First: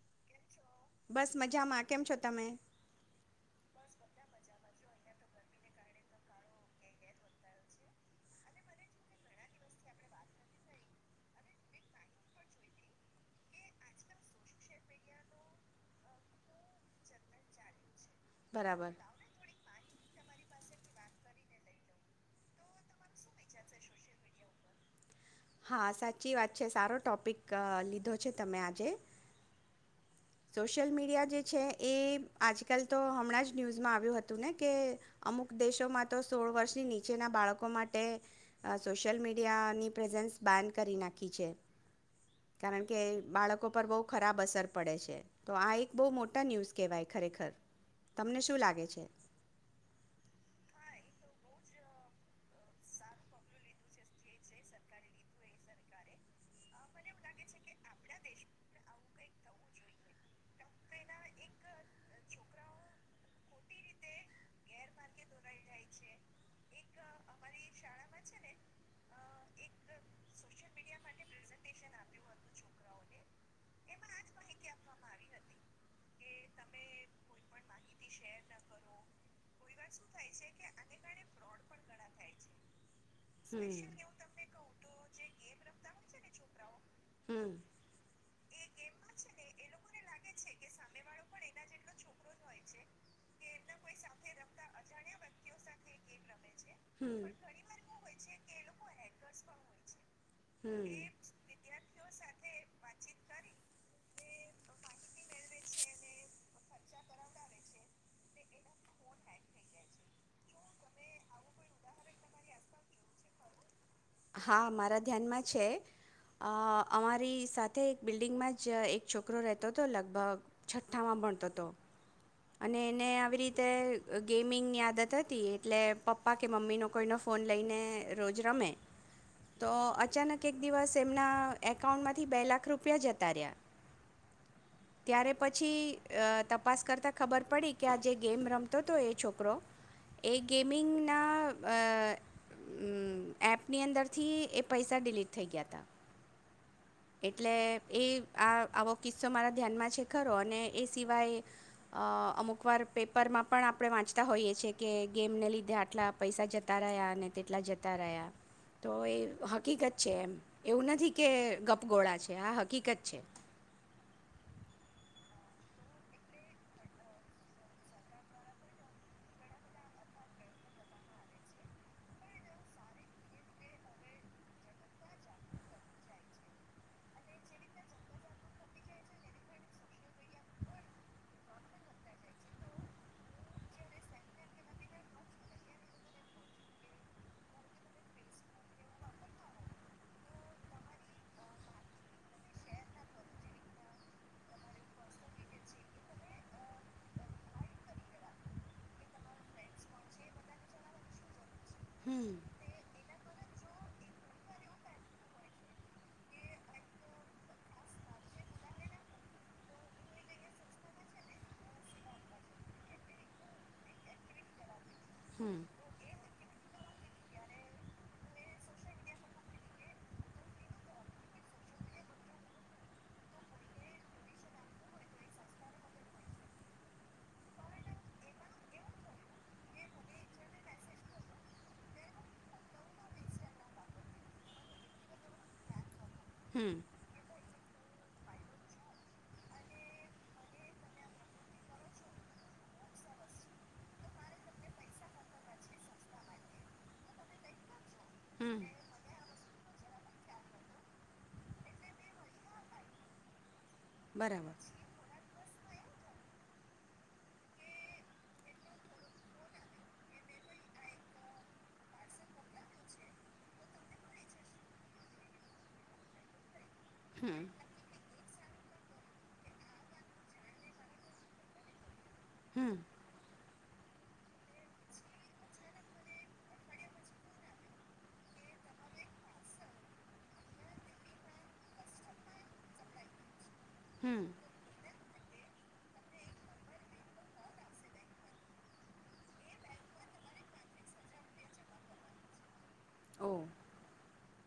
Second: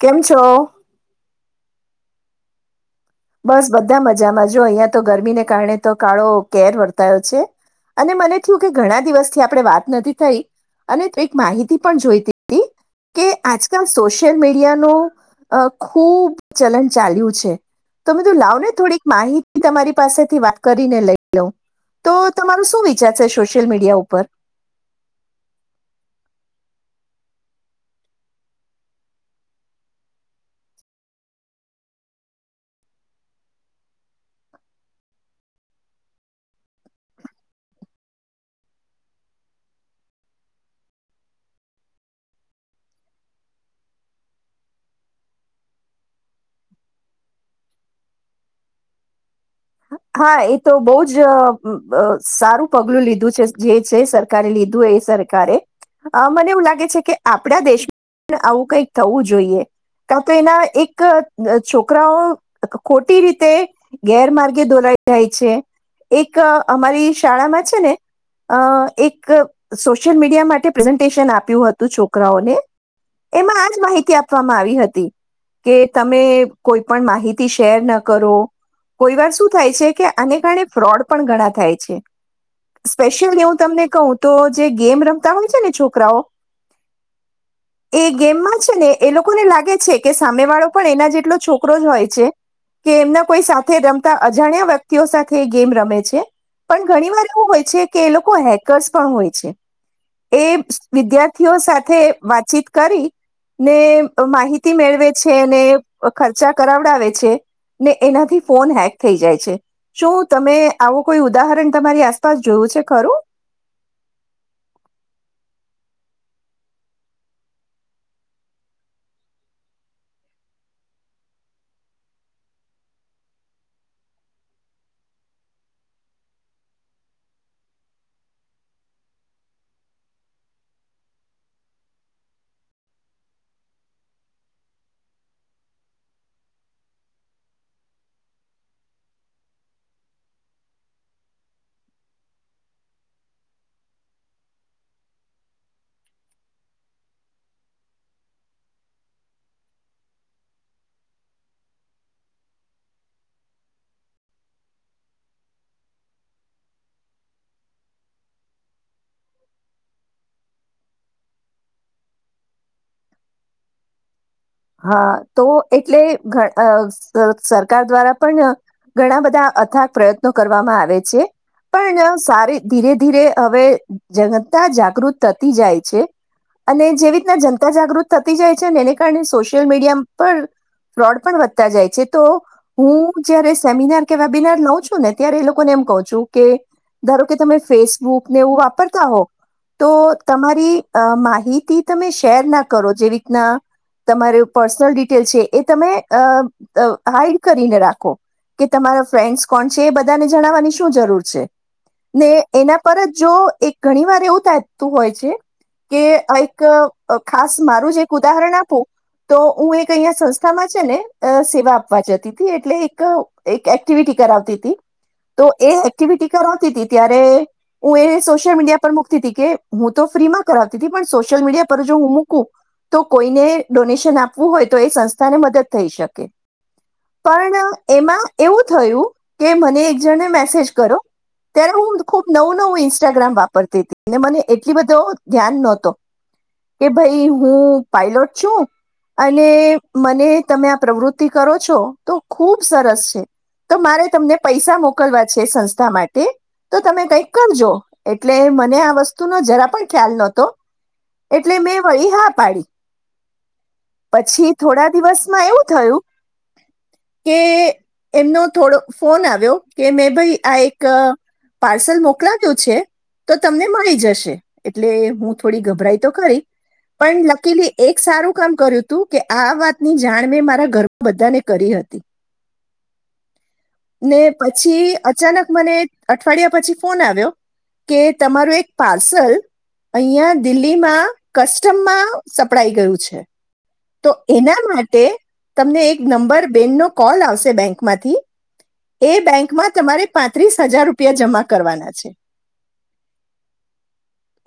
કેમ છો? બસ મજામાં કેમ છો તમે? બસ બધા મજામાં જો અહીયાયા તો ગરમીને કારણે તો કાળો કેર વર્તાયો છે અને મને થયું કે ઘણા દિવસથી આપણે વાત નથી થઈ અને એક માહિતી પણ જોઈતી કે આજકાલ સોશિયલ મીડિયાનું અ ખુબ ચલન ચાલ્યું છે તોમે તું લાવ ને થોડીક માહિતી તમારી પાસેથી વાત કરીને લઈ લઉ તો તમારું શું વિચાર છે સોશિયલ મીડિયા ઉપર હા સાચી વાત છે સારો ટોપિક અ લીધો છે તમે આજે સોશિયલ મીડિયા જે છે એ આજકાલ તો હમણાં જ ન્યૂઝમાં આવ્યું હતું ને કે અમુક દેશોમાં તો સોળ વર્ષની નીચેના બાળકો માટે સોશિયલ મીડિયાની પ્રેઝન્સ બાન કરી નાખી છે કારણ કે બાળકો પર બહુ ખરાબ અસર પડે છે તો આ એક બહુ મોટા ન્યૂઝ કહેવાય ખરેખર તમને શું લાગે છે. હા એ તો બહુ બ અ જ સારું પગલું લીધું છે જે છે સરકારે લીધું એ સરકારે અ મને એવું લાગે છે કે આપડા દેશમાં આવું કઈક થવું જોઈએ કા તો એના એક છોકરાઓ ખોટી રીતે ગેરમાર્ગ દોરાઈ જાય છે એક અમારી શાળામાં છે ને અ એક સોશિયલ મીડિયા માટે પ્રેઝન્ટેશન આપ્યું હતું છોકરાઓને એમાં આજ માહિતી આપવામાં આવી હતી કે તમે કોઈ પણ માહિતી શેર ન કરો કોઈ વાર શું કાર ફ્રોડ ઘ થાય છે સ્પેશિયલી હુ તમને ક હુતો જે ગેમ રમતા હોય છે ને છોકરાઓ હમ એ ગેમ માં છે ને એ લોકોને લાગે છે કે સામે વાળો પણ છોકરો જ હોય છે કે એમના કોઈ સાથે રમતા અજાણ્યા વ્યક્તિઓ સાથે એ ગેમ રમે છે પણ ઘણી હમ વાર એવું હોય છે કે એ લોકો હેકર્સ પણ હોય છે એ હમ વિદ્યાર્થીઓ સાથે વાતચીત કરી ને માહિતી મેળવે છે અને ખર્ચા કરાવડાવે છે ને એનાથી ફોન હેક થઈ જાય છે શું તમે આવું કોઈ ઉદાહરણ તમારી આસપાસ જોયું છે ખરું હા મારા ધ્યાનમાં છે અ અમારી સાથે એક બિલ્ડિંગમાં જ એક છોકરો રહેતો હતો લગભગ છઠ્ઠામાં ભણતો હતો અને એને આવી રીતે ગેમિંગની આદત હતી એટલે પપ્પા કે મમ્મીનો કોઈનો ફોન લઈને રોજ રમે તો અચાનક એક દિવસ એમના એકાઉન્ટમાંથી બે લાખ રૂપિયા જતા રહ્યા ત્યારે પછી ઇ તપાસ કરતાં ખબર પડી કે આ જે ગેમ રમતો હતો એ છોકરો એ ગેમિંગના અ એપની અંદરથી એ પૈસા ડિલીટ થઈ ગયા હતા એટલે એ આ આવો કિસ્સો મારા ધ્યાનમાં છે ખ અને એ સિવાય અમુક વાર પેપરમાં પણ આપણે વાંચતા હોઈએ છીએ કે ગેમને લીધે આટલા પૈસા જતા રહ્યા અને તેટલા જતા રહ્યા તો એ હકીકત છે એમ એવું નથી કે ગપગોળા છે આ હકીકત છે હા તો એટલે ઘ સરકાર દ્વારા પણ ઘણા બધા અથાગ પ્રયત્નો કરવામાં આવે છે પણ સારી ધીરે ધીરે હવે જનતા જાગૃત થતી જાય છે અને જે રીતના જનતા જાગૃત થતી જાય છેને એને કારણે સોશ સોલ મીડિયા પર ફ્રોડ પણ વધતા જાય છે તો હું જયારે સેમિનાર કે વેબિનાર લઉં છું ને ત્યારે એ લોકોને એમ કહ છું કે ધારો કે તમે ફેસબુકને એવું વાપરતા હો તો તમારી અ માહિતી તમે શેર ના કરો જેવી રીતના તમારે પર્સનલ ડિટેલ છે એ તમે અ અહાઈડ કરીને રાખો કે તમારા ફ્રેન્ડસ કોણ છે એ બધાને જણાવવાની શું જરૂર છે ને હમ એના પરત જો એક ઘણી વાર એવું થતું હોય છે કે એક ખાસ મારું જ એક ઉદાહરણ આપું તો હું એક અહીંયા સંસ્થામાં છે ને સેવા આપવા જતી હતી એટલે એક એક એક્ટિવિટી કરાવતી હતી તો હમ એ એક્ટિવિટી ત સોલ મી કે હું તો ફ્રીમાં કરતી પણ સોશલ મીડિયા પર જો હું મૂકું તો કોઈને ડોને આપવું હોય તો એ સંસ્થા ને મદદ થઈ શકે પણ એમાં એવું થયું કે મને એક જણને મેસેજ કરો ત્યારે હું ખુબ નવું નવું ઇન્સ્ટાગ્રામ વાપરતી હતી અને મને એટલી બધો ધ્યાન નહતો હમ કે ભાઈ હું પાઈલોટ છું અને મને તમે આ પ્રવૃતિ કરો છો તો ખુબ સરસ છે તો મારે તમને પૈસા મોકલવા છે સંસ્થા માટે તો તમે કઈક કરજો એટલે હમ મને આ વસ્તુ ન જરા પણ ખ્યાલ નતો એટલે મેં વળી હા પાડી પછી બરાબર થોડા દિવસ માં એવું થયું કે એમનો થોડો ફોન આવ્યો કે મેં ભાઈ આ એક પાર્સલ મોકલાવ્યો છે તો તમને મળી જશે એટલે હું થોડી ગભરાઈ તો કરી પણ હમ લખલી એક સારું શ કામ કર્યું હતું કે આ વાતની જાણ મેં મારા ઘરમાં બધાને કરી હતી હમ ને પછી અચાનક મને અઠવાડિયા પછી ફોન આવ્યો કે તમારું એક પાર્સલ અહં દિલ્હીમાં કસ્ટમમાં સપડાઈ ગયું છે. તો હમ એના માટે તમને એક નંબર બેનનો કોલ આવશે બેંકમાંથી એ બેંકમાં [unintelligible] પાંત્રીસ હજાર રૂપિયા જમા કરવાના છે. ઓ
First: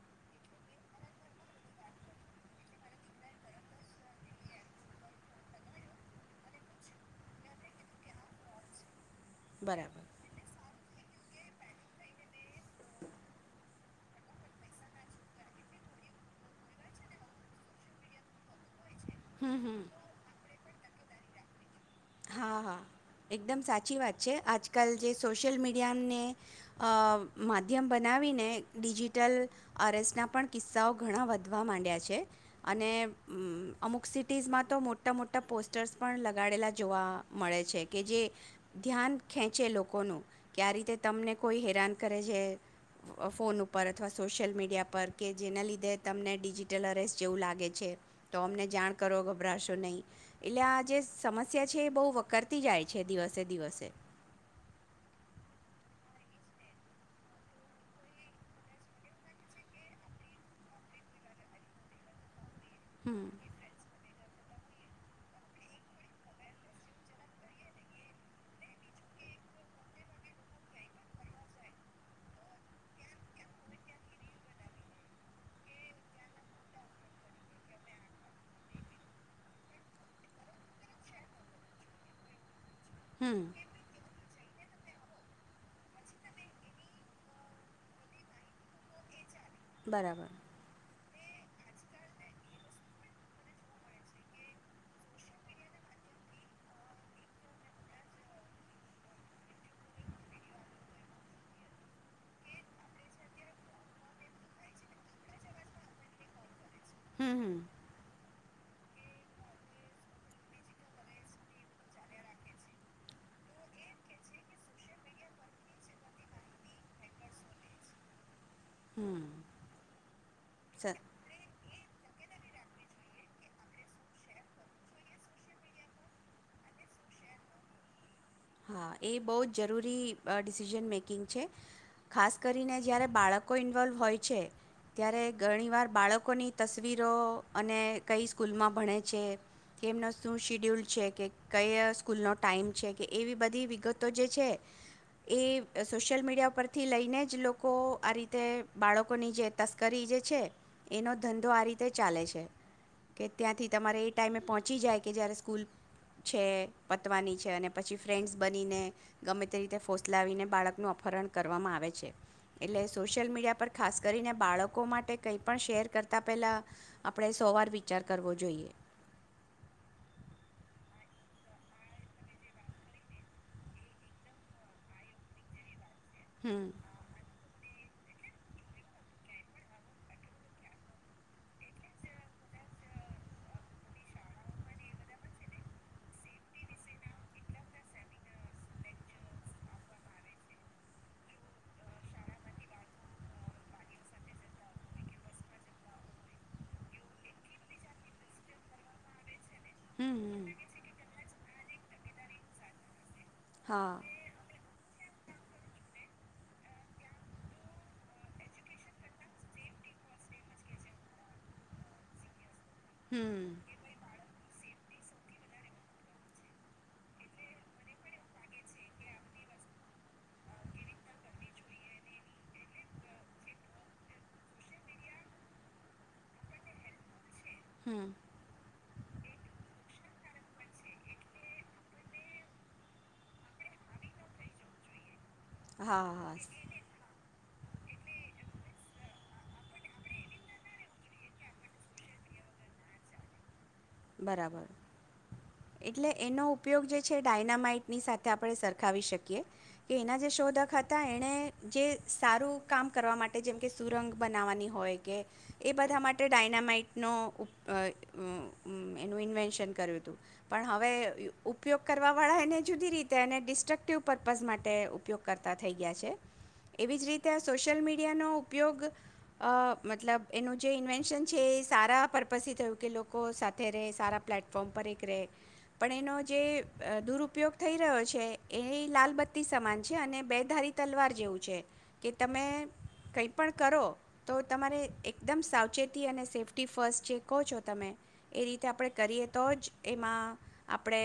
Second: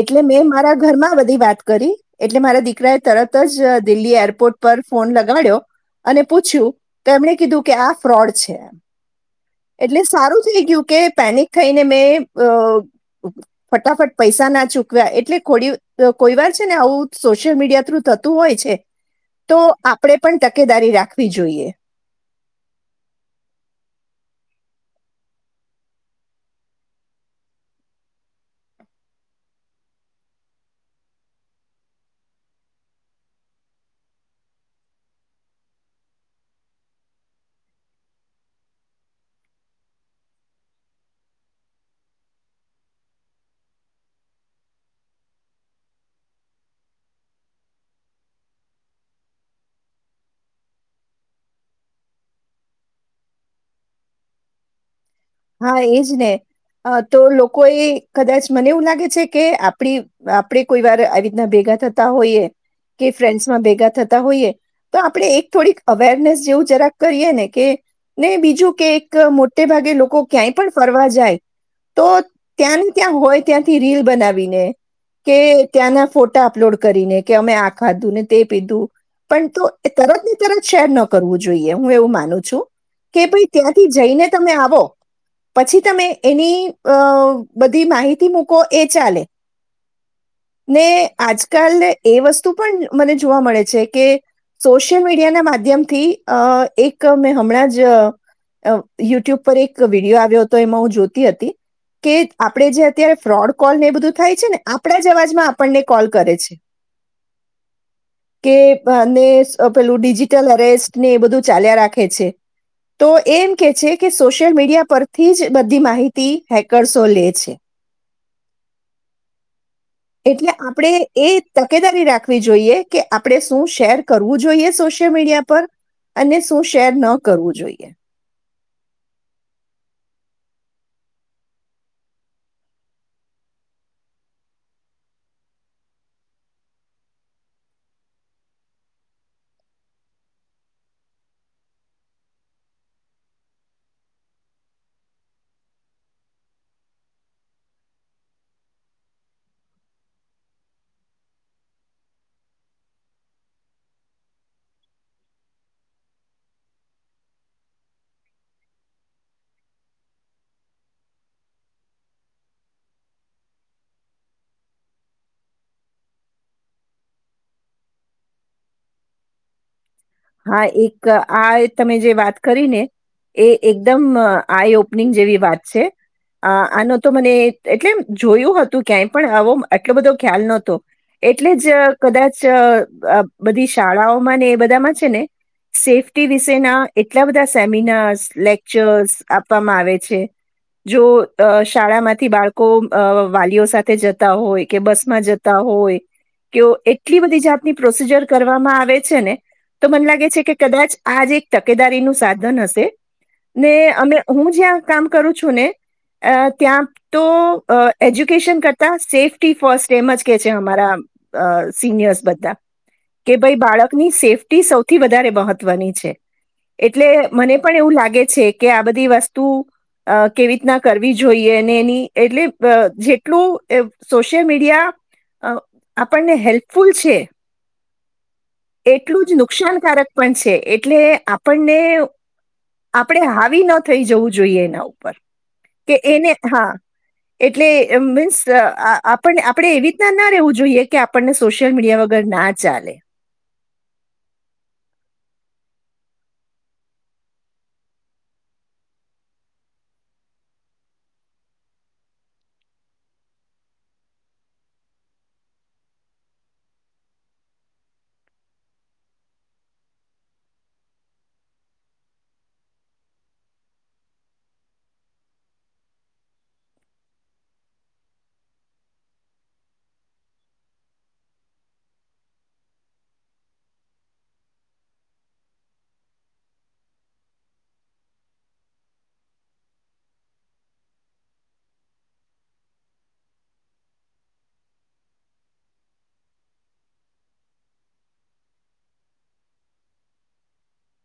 એટલે મેં મારા ઘરમાં બધી વાત કરી એટલે મારા દીકરા એ તરત જ દિલ્હી એરપોર્ટ પર ફોન લગાડ્યો અને પૂછ્યું તો એમણે કીધું કે આ ફ્રોડ છે. એટલે બરાબર સારું થઈ ગયું કે પેનિક થઈને મેં અ ફટાફટ પૈસા ના ચૂકવ્યા એટલે ખોડી કોઈ વાર છે ને આવું સોશિયલ મીડિયા થ્રુ થતું હોય છે. તો હમ હમ આપડે પણ તકેદારી રાખવી જોઈએ હા હા એકદમ સાચી વાત છે આજકાલ જે સોશિયલ મીડિયાને માધ્યમ બનાવીને ડિજિટલ અરેસના પણ કિસ્સાઓ ઘણા વધવા માંડ્યા છે અને અમુક સિટીઝમાં તો મોટા મોટા પોસ્ટર્સ પણ લગાડેલા જોવા મળે છે. કે જે ધ્યાન ખેંચે લોકોનું કે આ રીતે તમને કોઈ હેરાન કરે છે ફોન ઉપર અથવા સોશિયલ મીડિયા પર કે જેના લીધે તમને ડિજિટલ અરેસ જેવું લાગે છે તો અમને જાણ કરો ગભરાશો નહીં એટલે આ જે સમસ્યા છે એ બહુ વકર તી જાય છે દિવસે દિવસે હા એજ ને તો લોકો એ કદાચ મને એવું લાગે છે કે આપડી આપણે કોઈ વાર આવી રીતના ભેગા થતા હોઈએ કે હમ ફ્રેન્ડસ માં ભેગા થતા હોઈએ. તો આપણે એક થોડીક અવેરનેસ જેવું જરાક કરીએ ને કે ને બીજું કે એક મોટે ભાગે લોકો ક્યાંય પણ ફરવા જાય તો ત્યાં ને ત્યાં હોય ત્યાંથી રીલ બનાવીને કે ત્યાંના ફોટા અપલોડ કરીને કે અમે આ ખાધું ને તે પીધું પણ તો તરત ને તરત શેર ન કરવું જોઈએ હું એવું માનું છું. કે હમ ભાઈ ત્યાંથી જઈને તમે આવો. પછી તમે એની અ બધી માહિતી મુકો એ ચાલે. બરાબર ને આજકાલ એ વસ્તુ પણ મને જોવા મળે છે, કે સોશિયલ મીડિયાના માધ્યમથી અ એક મેં હમણાં જ યુટ્યુબ પર એક વિડીયો આવ્યો હતો એમાં હું જોતી હતી કે આપડે જે અત્યારે ફ્રોડ કોલને એ બધું થાય છે, ને આપડા જ અવાજમાં આપણને કોલ કરે છે. હમ્મ હમ્મ. કે અને પેલું ડિજિટલ અરેસ્ટને એ બધું ચાલ્યા રાખે છે, તો એમ કે છે, કે સો સોશિયલ મીડિયા પરથી જ બધી માહિતી હેકર્સો લે છે. હમ્મ. એટલે આપણેે એ તકેદારી રાખ રાખવી જોઈએ કે આપણે શું શેર કરવું જોઈએ સોશિયલ મીડિયા પર અને શું શેર ન કરવું જોઈએ. હા એ બહુ જ જરૂરી અ ડિસિઝન મેકિંગ છે ખાસ કરીને જ્યારે બાળકો ઇન્વોલ્વ હોય છે, ત્યારે ઘણીવાર બાળકોની તસવીરો અને કઈ સ્કૂલમાં ભણે છે, કેમનો શું શિડ્યુલ છે, કે કઈ સ્કૂલનો ટાઈમ છે, કે એવી બધી બધી વિગતો જે છે એ સોશિયલ મીડિયા પરથી લઈને જ લોકો આ રીતે બાળકોની જે તસ્કરી જે છે એનો ધંધો આ રીતે ચાલે છે કે ત્યાંથી તમારે એ ટાઈમે પહોંચી જાય કે જયારે સ્કૂલ છે, પતવાની છે, અને પછી ફ્રેન્ડ્સ બનીને ગમે તે રીતે ફોસલાવીને બાળકનું અપહરણ કરવામાં આવે છે, એટલે સોશિયલ મીડિયા પર ખાસ કરીને બાળકો માટે કંઈ પણ શેર કરતાં પહેલાં આપણે સોવાર વિચાર કરવો જોઈએ. હા એક આ તમે જે વાત કરી ને એ એકદમ આઈ ઓપનિંગ જેવી વાત છે. અ હમ આનો તો મને એટલે એ જોયું હતું ક્યાંય પણ આવો આટલો બધો ખ્યાલ નહતો એટલે જ કદાચ બધી શાળાઓમાં ને એ બધામાં જ તે ને સેફટી વિષના એટલા બધા સેમિનાર લેકચર્સ આપવામાં આવે છે, જો શાળામાંથી બાળકો વાલીઓ સાથે જતા હોય કે બસ માં જતા હોય કે એટલી બધી જાતની પ્રોસીજર કરવામાં આવે છે, ને તો મને હમ લાગે છે, કે હમ કદાચ આજ એક તકેદારી નું સાધન હશે ને હા અમે હું જ્યાં કામ કરું છું ને ત્યાં તો એડયુકેશન કરતા સેફ્ટી ફસ્ટ એમજ કે છે, અમારા સિનિયર્સ બધા કે હમ ભાઈ બાળકની સેફ્ટ સૌથી વધારે મહત્વની છે, એટલે મને પણ એવું લાગે છે, કે આ બધી વસ્તુ અ કેવી રીતના કરવી જોઈએ અને એની એટલે અ જેટલું સોશિયલ મીડિયા અ આપણને હેલ્થ ફૂલછે. હમ એટલું જ નુકસાનકારક પણ છે, એટલે આપણને આપણે હાવી ન થઈ જવું જોઈએ એના ઉપર કે એને હા એટલે મીન્સ આપ આપણે આપણેએવી રીતના ના રહેવું જોઈએ કે આપણને સોશિયલ મીડિયા વગર ના ચાલે બરાબર એટલે એનો ઉપયોગ જે છે, ડાયનામાઈટની સાથે આપણે સરખાવી શકીએ કે એના જે શોધક હતા એણે જે સારું કામ કરવા માટે જેમકે સુરંગ બનાવવાની હોય કે એ બધા માટે ડાયનામાઈટનો એનું ઇન્વેન્શન કર્યું હતું પણ હવે ઉપયોગ કરવાવાળા એને જુદી રીતે એને વિનાશક હેતુ માટે ઉપયોગ કરતા થઈ ગયા છે, એવી જ રીતે સોશિયલ મીડિયાનો ઉપયોગ અ મતલબ એનું જે ઇન્વેન્શન છે, એ સારા પર્પઝથી થયું કે લોકો સાથે સાથે ર સારા પ્લેટફોર્મ પર એક રહે પણ એનો જે દુરુપયોગ થઈ રહ્યો છે, એ લાલબત્તી સમાન છે, અને બે ધારી તલવાર જેવું છે, કે તમે કંઈ પણ કરો તો તમારે એકદમ સાવચેતી અને સેફ્ટી ફસ્ટ જે કહો છો તમે એ રીતે આપણે કરીએ તો જ એમાં આપણે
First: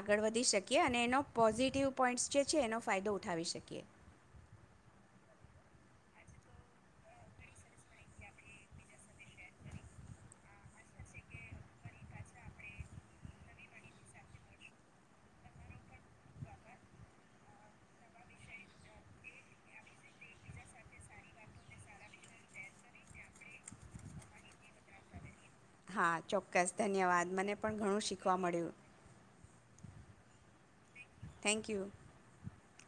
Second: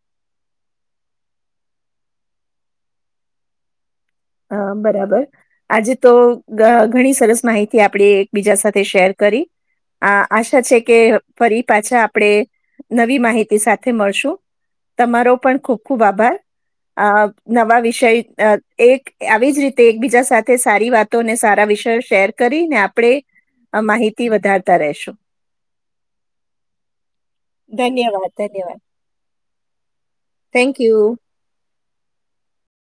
આગળ વધી શકીએ અને એનો પોઝિટિવ પોઈન્ટ્સ જે છે, એનો ફાયદો ઉઠાવી શકીએ અ બરાબર આજે તો ઘણી સરસ માહિતી આપણે એકબીજા સાથે શેર કરી આ આશા છે, કે ફરી પાછા આપણે નવી માહિતી સાથે મળશું તમારો પણ ખૂબ ખૂબ આભાર અ નવા વિષય એક આવી જ રીતે એકબીજા સાથે સારી વાતો અને સારા વિષયો શેર કરીને આપણે માહિતી વધારતા રશું હા ચોક્કસ ધન્યવાદ મને પણ ઘણું ધન્યવાદ શીખવા મળ્યું ધન્યવાદ થેન્ક યુ આભાર